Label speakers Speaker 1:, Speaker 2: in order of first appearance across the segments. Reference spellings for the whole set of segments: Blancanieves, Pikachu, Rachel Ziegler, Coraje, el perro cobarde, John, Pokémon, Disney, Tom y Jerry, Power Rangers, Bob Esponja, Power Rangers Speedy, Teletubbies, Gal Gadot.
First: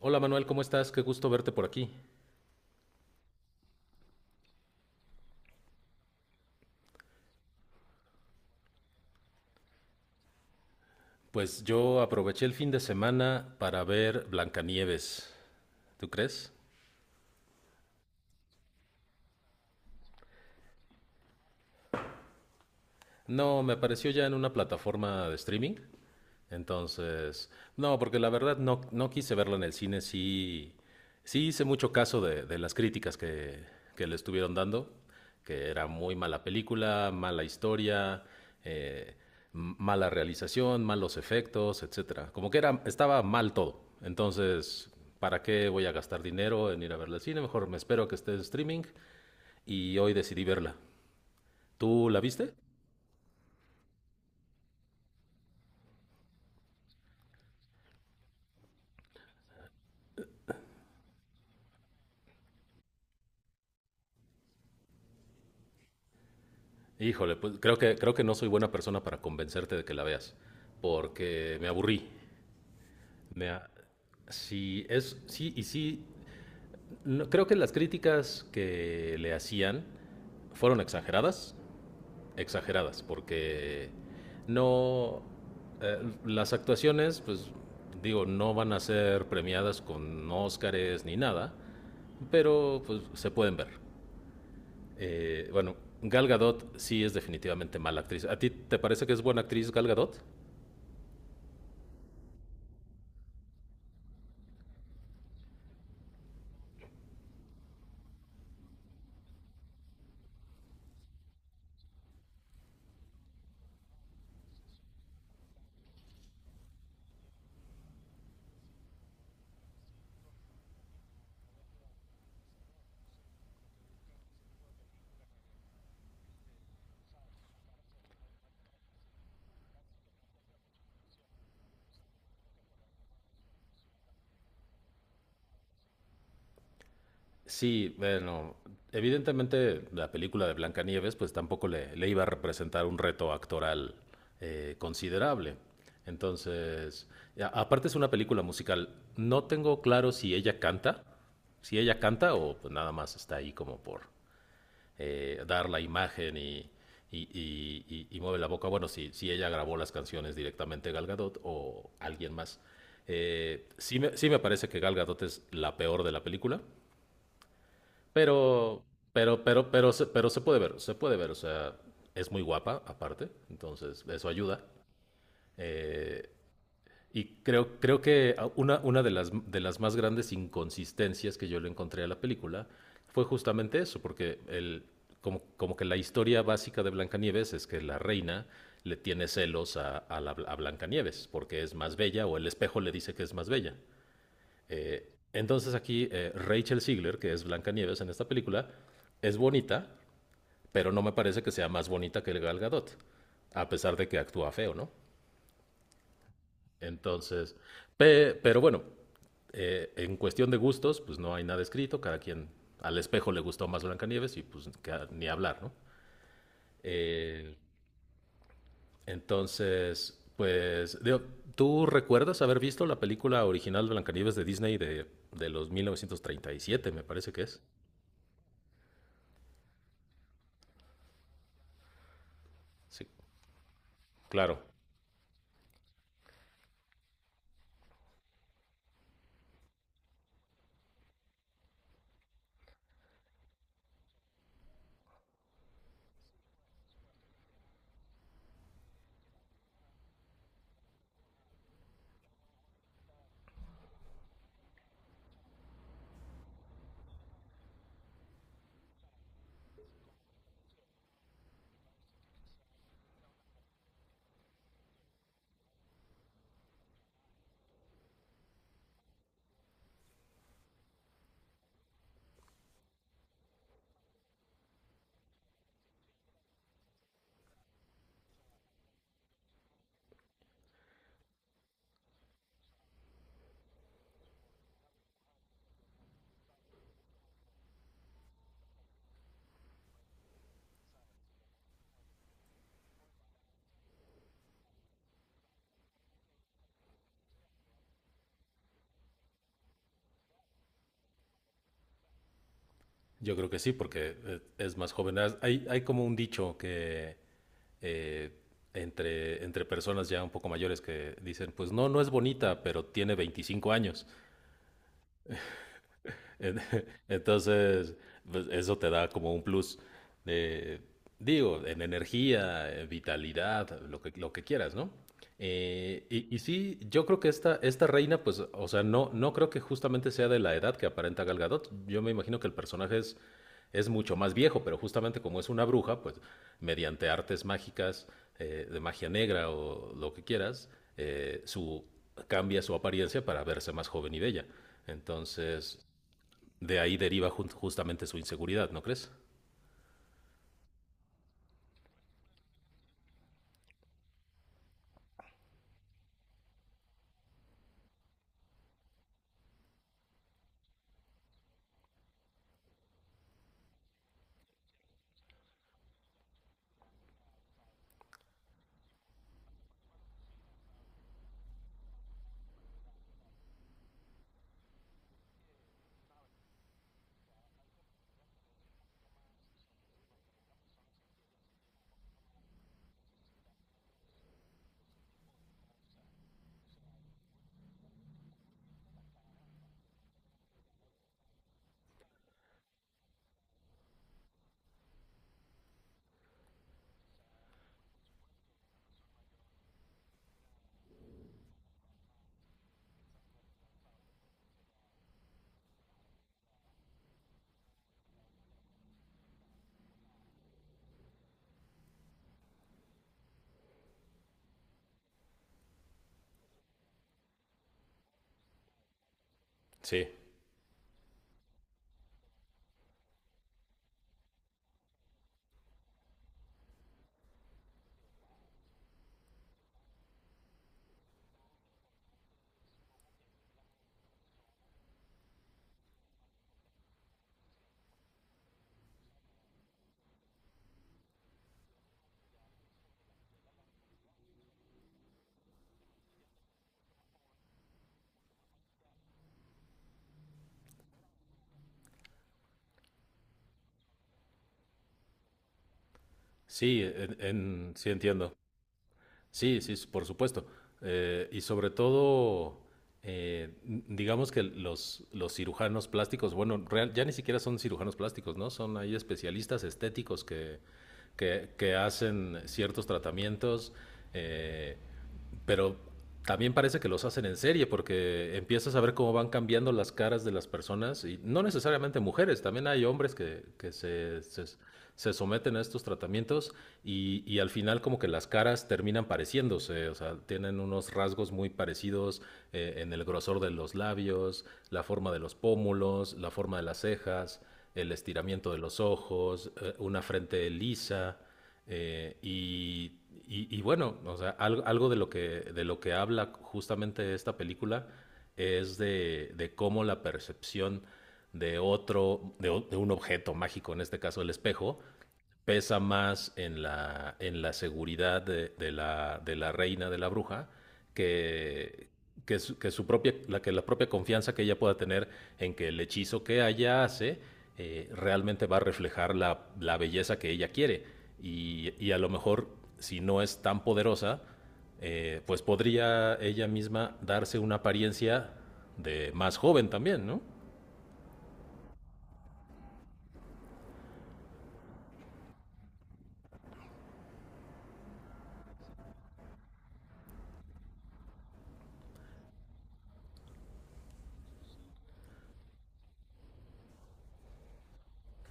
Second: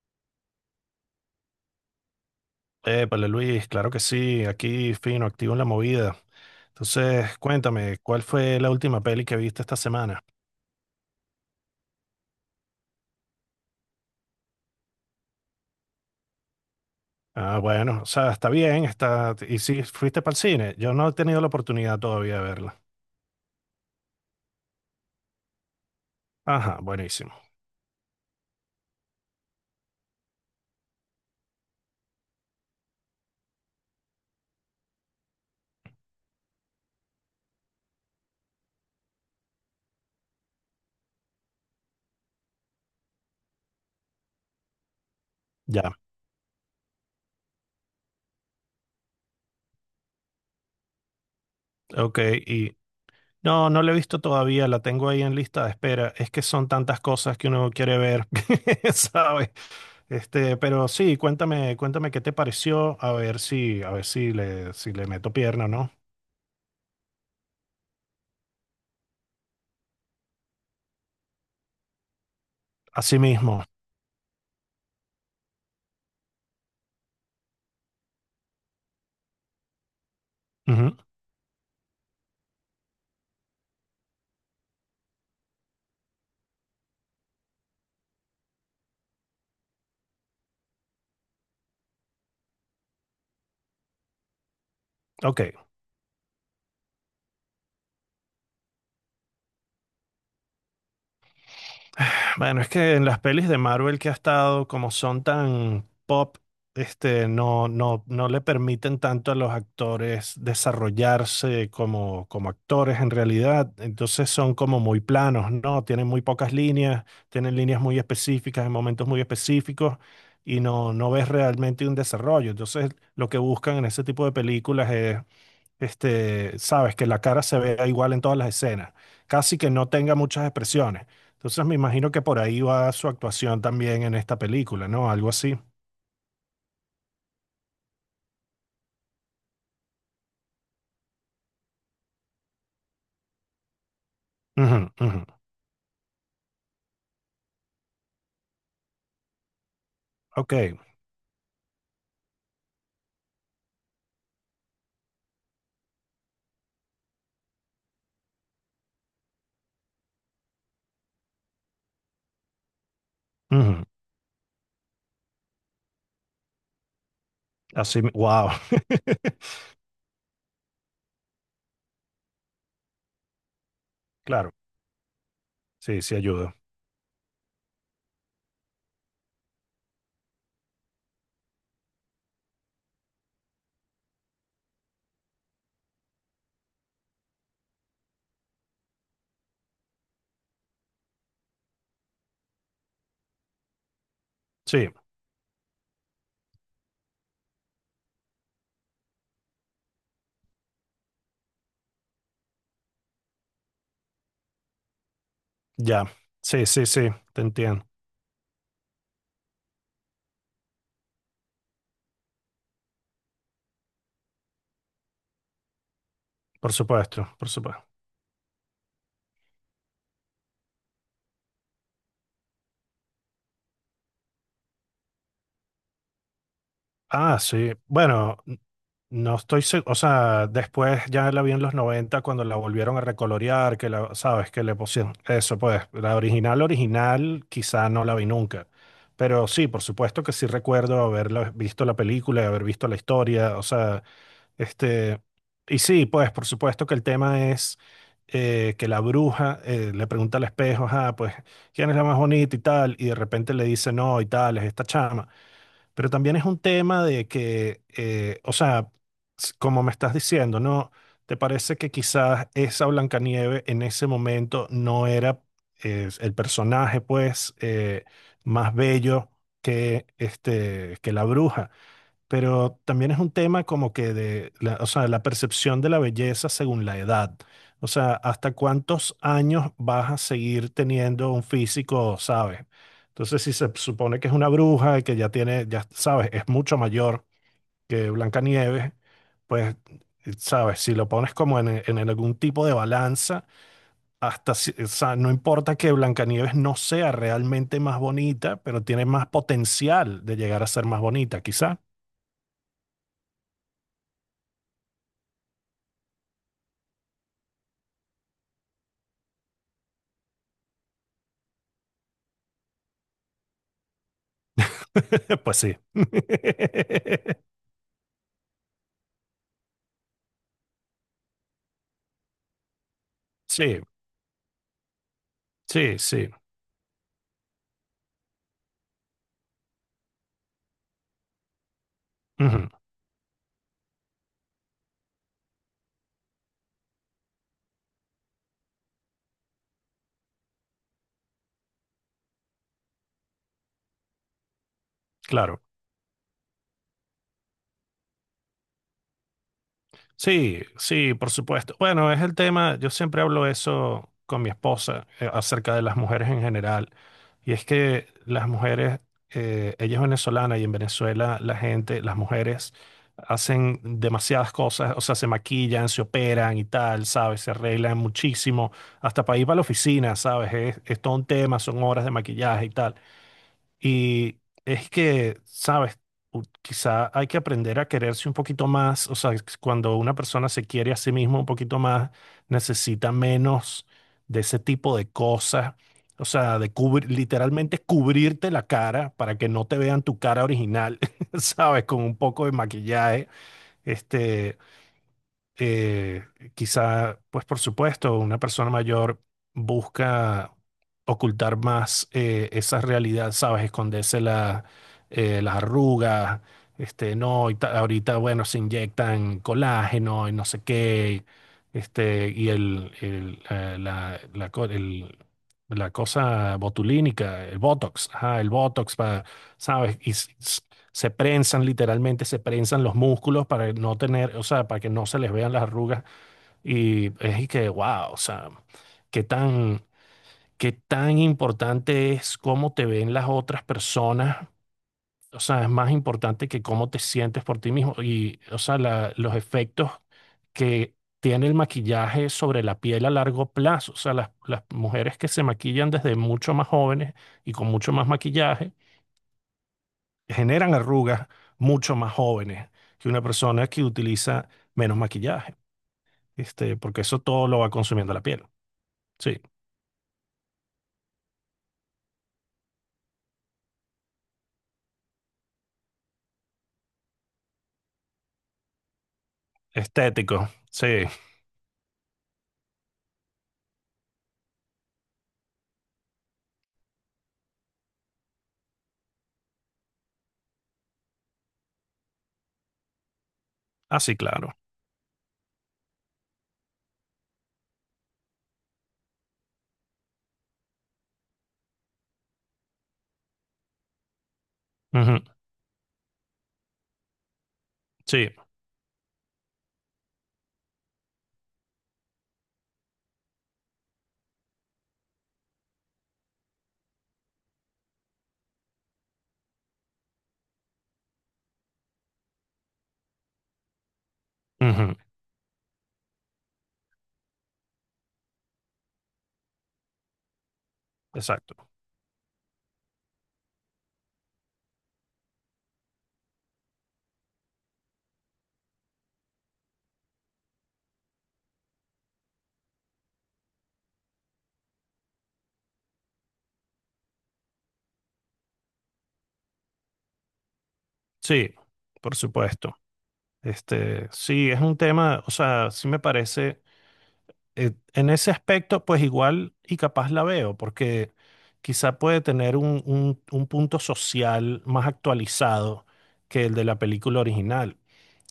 Speaker 1: Hola Manuel, ¿cómo estás? Qué gusto verte por aquí.
Speaker 2: Épale, Luis, claro que sí, aquí fino, activo en la movida. Entonces, cuéntame, ¿cuál fue la última peli que viste esta semana?
Speaker 1: Pues yo aproveché el fin de semana para ver Blancanieves. ¿Tú crees?
Speaker 2: Ah, bueno, o sea, está bien. ¿Y si fuiste para el cine? Yo no he tenido la oportunidad todavía de verla.
Speaker 1: No, me apareció ya en una plataforma de streaming.
Speaker 2: Ajá, buenísimo.
Speaker 1: Entonces, no, porque la verdad no, no quise verla en el cine. Sí, sí hice mucho caso de las críticas que le estuvieron dando, que era muy mala película, mala historia, eh, mala realización, malos efectos, etcétera. Como que era, estaba mal todo. Entonces, ¿para qué voy a
Speaker 2: Ya,
Speaker 1: gastar dinero en ir a verla al cine? Mejor me espero a que esté en streaming y hoy decidí verla. ¿Tú
Speaker 2: ok,
Speaker 1: la viste?
Speaker 2: y... No, no la he visto todavía, la tengo ahí en lista de espera. Es que son tantas cosas que uno quiere ver, ¿sabes? Este, pero sí, cuéntame qué te pareció, a ver si le meto pierna, ¿no?
Speaker 1: Híjole, pues creo que no soy buena persona para convencerte de que la veas, porque me aburrí.
Speaker 2: Así
Speaker 1: Me
Speaker 2: mismo.
Speaker 1: a- Sí, es, sí, y sí, creo que las críticas que le hacían fueron
Speaker 2: Ujú,
Speaker 1: exageradas, exageradas, porque no, eh, las actuaciones, pues digo, no van a ser premiadas con Óscares ni nada, pero pues se pueden ver. Eh,
Speaker 2: ok.
Speaker 1: bueno, Gal Gadot sí es definitivamente mala actriz. ¿A ti te parece que es buena actriz Gal Gadot?
Speaker 2: Bueno, es que en las pelis de Marvel que ha estado, como son tan pop, este, no le permiten tanto a los actores desarrollarse como actores en realidad. Entonces son como muy planos, ¿no? Tienen muy pocas líneas, tienen líneas muy específicas en momentos muy específicos y no ves realmente un desarrollo. Entonces lo que buscan en ese tipo de películas este, sabes, que la cara se vea igual en todas las escenas, casi que no tenga muchas expresiones. Entonces me imagino que por ahí va su actuación también en esta película, ¿no? Algo así.
Speaker 1: Sí, bueno, evidentemente la película de Blancanieves pues tampoco le iba a representar un reto actoral
Speaker 2: Ujú, ujú.
Speaker 1: considerable. Entonces, aparte es una película musical. No tengo claro si
Speaker 2: Ok.
Speaker 1: ella canta, si ella canta o pues, nada más está ahí como por dar la imagen y mueve la boca. Bueno, si, si ella grabó las canciones directamente Gal Gadot o alguien más. Eh,
Speaker 2: Ujú.
Speaker 1: sí, me, sí me parece que Gal Gadot es la peor de la película,
Speaker 2: Así, wow.
Speaker 1: pero, pero pero se puede ver, se puede ver. O sea, es muy guapa aparte, entonces eso
Speaker 2: Claro,
Speaker 1: ayuda.
Speaker 2: sí, sí
Speaker 1: Eh,
Speaker 2: ayuda.
Speaker 1: creo que una de las más grandes inconsistencias que yo le encontré a la película fue justamente eso, porque como que la historia básica de Blancanieves es que la reina le tiene celos a a Blancanieves porque es más bella o el espejo le dice que es más bella.
Speaker 2: Sí,
Speaker 1: Entonces aquí Rachel Ziegler, que es Blancanieves en esta película, es bonita, pero no me parece que sea más bonita que el Gal Gadot, a pesar de que actúa feo, ¿no?
Speaker 2: ya. Sí, sí, sí, te
Speaker 1: Entonces,
Speaker 2: entiendo.
Speaker 1: pero bueno, en cuestión de gustos, pues no hay nada escrito, cada quien al espejo le gustó más Blancanieves y pues ni hablar, ¿no?
Speaker 2: Por supuesto, por
Speaker 1: Eh,
Speaker 2: supuesto.
Speaker 1: entonces, pues, digo, ¿tú recuerdas haber visto la película original Blancanieves de Disney de los 1937, me parece
Speaker 2: Ah,
Speaker 1: que es?
Speaker 2: sí. Bueno, no estoy seguro, o sea, después ya la vi en los 90 cuando la volvieron a
Speaker 1: Sí,
Speaker 2: recolorear, sabes,
Speaker 1: claro.
Speaker 2: que le pusieron eso, pues, la original, original, quizá no la vi nunca. Pero sí, por supuesto que sí recuerdo haber visto la película y haber visto la historia, o sea, este, y sí, pues, por supuesto que el tema es que la bruja le pregunta al espejo, ah, pues, ¿quién es la más bonita y tal? Y de repente le dice, no, y tal, es esta chama. Pero también es un tema de que, o sea, como me estás diciendo, ¿no? ¿Te parece que quizás esa Blancanieve en ese momento no era el personaje, pues, más bello que, este, que la bruja? Pero también es un tema como que de la, o sea, la percepción de la belleza según la edad. O sea, ¿hasta cuántos años vas a seguir teniendo un físico, sabes? Entonces, si se supone que es una bruja y que ya tiene, ya sabes, es mucho mayor que Blancanieves, pues, sabes, si lo pones como en algún tipo de balanza, hasta, o sea, no importa que Blancanieves no sea realmente más bonita, pero tiene más potencial de llegar a ser más bonita, quizás.
Speaker 1: Yo creo que sí, porque es más joven. Hay como un dicho que eh, entre personas ya un poco mayores que dicen, pues no, no es bonita, pero tiene 25 años.
Speaker 2: Pues sí.
Speaker 1: En- Entonces, pues, eso te da como un plus de, digo, en energía, en vitalidad,
Speaker 2: Sí,
Speaker 1: lo que quieras, ¿no?
Speaker 2: sí,
Speaker 1: Eh,
Speaker 2: sí.
Speaker 1: y, y sí, yo creo que esta reina, pues, o sea, no, no creo que justamente sea de la edad que aparenta Gal Gadot. Yo me imagino que
Speaker 2: Ujú,
Speaker 1: es mucho más viejo, pero justamente como es una bruja, pues, mediante artes mágicas, de magia negra o lo que quieras, eh, su, cambia su apariencia para verse más joven y bella.
Speaker 2: claro.
Speaker 1: Entonces, de ahí deriva justamente su inseguridad, ¿no crees?
Speaker 2: Sí, sí, por supuesto. Bueno, es el tema, yo siempre hablo eso con mi esposa acerca de las mujeres en general. Y es que las mujeres, ella es venezolana y en Venezuela la gente, las mujeres hacen demasiadas cosas, o sea, se maquillan, se operan y tal, ¿sabes? Se arreglan muchísimo, hasta para ir para la oficina, ¿sabes? Es todo un tema, son horas de maquillaje y tal. Y es que, sabes, quizá hay que aprender a quererse un poquito más, o sea, cuando una persona se quiere a sí misma un poquito más, necesita menos de ese tipo de cosas, o sea, de cubrir, literalmente cubrirte la cara para que no te vean tu cara original, sabes, con un poco de maquillaje, este eh, quizá, pues por supuesto, una persona mayor busca ocultar más esa realidad, ¿sabes? Esconderse las arrugas, este, no, y ahorita, bueno, se inyectan colágeno y no sé qué, este, y el, la, la co- el- la cosa botulínica, el Botox, ajá, el Botox, ¿sabes?
Speaker 1: Sí,
Speaker 2: Y se prensan literalmente, se prensan los músculos para no tener, o sea, para que no se les vean las arrugas y es y que, wow, o sea, qué tan, qué tan importante es cómo te ven las otras personas, o sea, es más importante que cómo te sientes por ti mismo y, o sea, los efectos que tiene el maquillaje sobre la piel a largo plazo, o sea, las mujeres que se maquillan desde mucho más jóvenes y con mucho más maquillaje generan arrugas mucho más jóvenes que una persona que utiliza menos maquillaje, este,
Speaker 1: sí,
Speaker 2: porque eso todo lo va
Speaker 1: sí
Speaker 2: consumiendo la
Speaker 1: entiendo.
Speaker 2: piel. Sí,
Speaker 1: Sí, sí, por supuesto. Y sobre todo, digamos que los cirujanos plásticos, bueno, ya ni siquiera son cirujanos plásticos, ¿no? Son ahí especialistas estéticos
Speaker 2: estético, sí,
Speaker 1: que hacen ciertos tratamientos. eh, Pero también parece que los hacen en serie porque empiezas a ver cómo van cambiando las caras de las personas y no necesariamente mujeres, también hay hombres que, que
Speaker 2: así
Speaker 1: se, se,
Speaker 2: claro.
Speaker 1: se someten a estos tratamientos y al final como que las caras terminan pareciéndose, o sea, tienen unos rasgos muy parecidos en el grosor de los labios, la forma
Speaker 2: Ujú,
Speaker 1: de los pómulos, la forma de las cejas, el
Speaker 2: sí,
Speaker 1: estiramiento de los ojos, una frente lisa. Eh, y, y bueno, o sea, algo de de lo que habla justamente esta película es de cómo la percepción de otro, de un objeto mágico, en este caso el espejo,
Speaker 2: ujú,
Speaker 1: pesa más en la seguridad de la reina de la bruja
Speaker 2: exacto.
Speaker 1: que, que su propia, la, que la propia confianza que ella pueda tener en que el hechizo que ella hace realmente va a reflejar la belleza que ella quiere. A lo mejor, si no es tan poderosa, pues podría ella misma darse una apariencia de más joven también, ¿no?
Speaker 2: Sí, por supuesto. Este, sí, es un tema, o sea, sí me parece, en ese aspecto, pues igual y capaz la veo, porque quizá puede tener un punto social más actualizado que el de la película original.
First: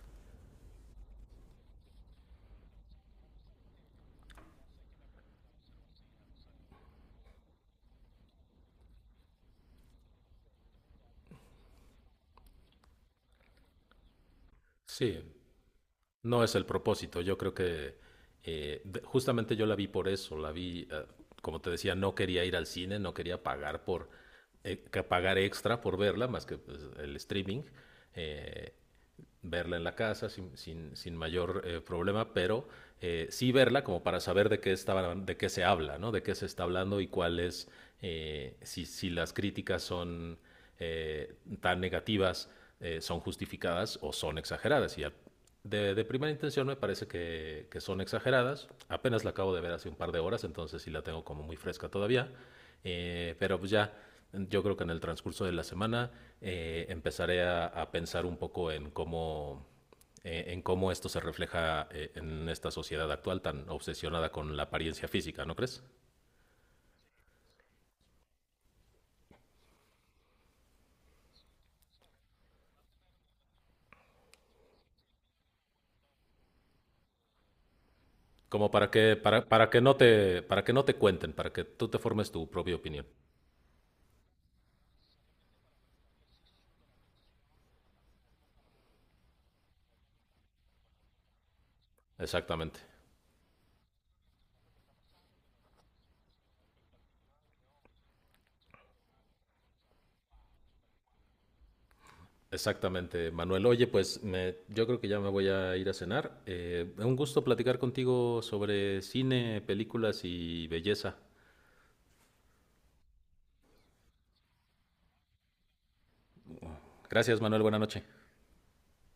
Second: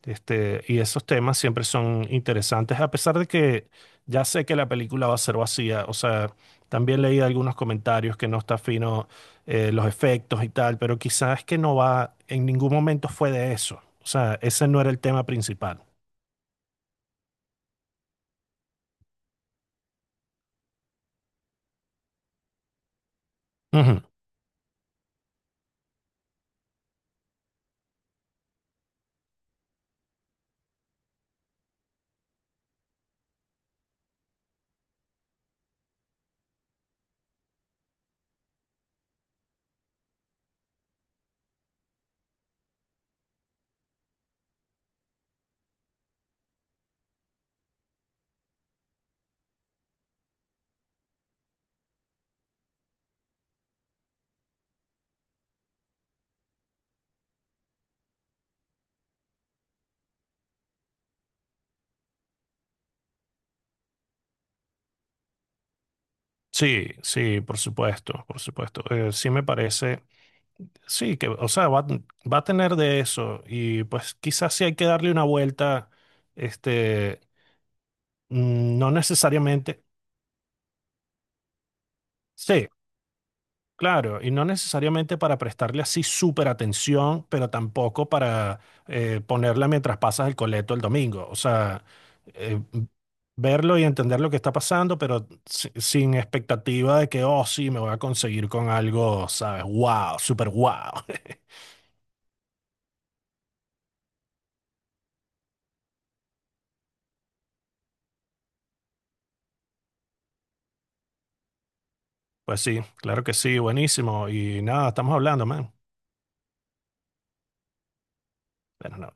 Speaker 2: Este, y esos temas siempre son interesantes, a pesar de que ya sé que la película va a ser vacía. O sea, también leí algunos comentarios que no está fino los efectos y tal, pero quizás es que no va, en ningún momento fue de eso. O sea, ese no era el
Speaker 1: Sí,
Speaker 2: tema principal.
Speaker 1: no es el propósito. Yo creo que justamente yo la vi por eso. Como te decía, no quería ir al cine, no quería pagar
Speaker 2: Ujú.
Speaker 1: por que pagar extra por verla, más que pues, el streaming, eh, verla en la casa sin mayor problema, pero sí verla como para saber de qué estaban, de qué se habla, ¿no? De qué se está hablando y cuáles, si las críticas son eh, tan negativas son justificadas o son exageradas. De primera intención me parece que son exageradas. Apenas la acabo de ver hace un par de horas, entonces sí la tengo como muy fresca todavía. Eh, pero pues ya, yo creo que en el transcurso de la semana empezaré a pensar un poco en cómo esto se refleja en esta sociedad actual tan obsesionada con la apariencia física, ¿no crees?
Speaker 2: Sí, sí, por supuesto, por supuesto. Sí me parece, sí, que, o sea, va a tener de eso y pues quizás sí hay que darle una vuelta, este,
Speaker 1: Como para
Speaker 2: no
Speaker 1: para que
Speaker 2: necesariamente.
Speaker 1: no te, para que no te cuenten, para que tú te formes tu
Speaker 2: Sí,
Speaker 1: propia opinión.
Speaker 2: claro, y no necesariamente para prestarle así súper atención, pero tampoco para ponerla mientras pasas el coleto el domingo. O sea, eh,
Speaker 1: Exactamente.
Speaker 2: verlo y entender lo que está pasando, pero sin expectativa de que, oh, sí, me voy a conseguir con algo, ¿sabes? ¡Wow! ¡Súper wow!
Speaker 1: Exactamente, Manuel. Oye, pues yo creo que ya me voy a ir a cenar. Un gusto platicar contigo sobre cine, películas y belleza.
Speaker 2: Pues sí, claro que sí, buenísimo. Y nada, estamos hablando, man.
Speaker 1: Gracias, Manuel. Buena noche.
Speaker 2: Bueno, no.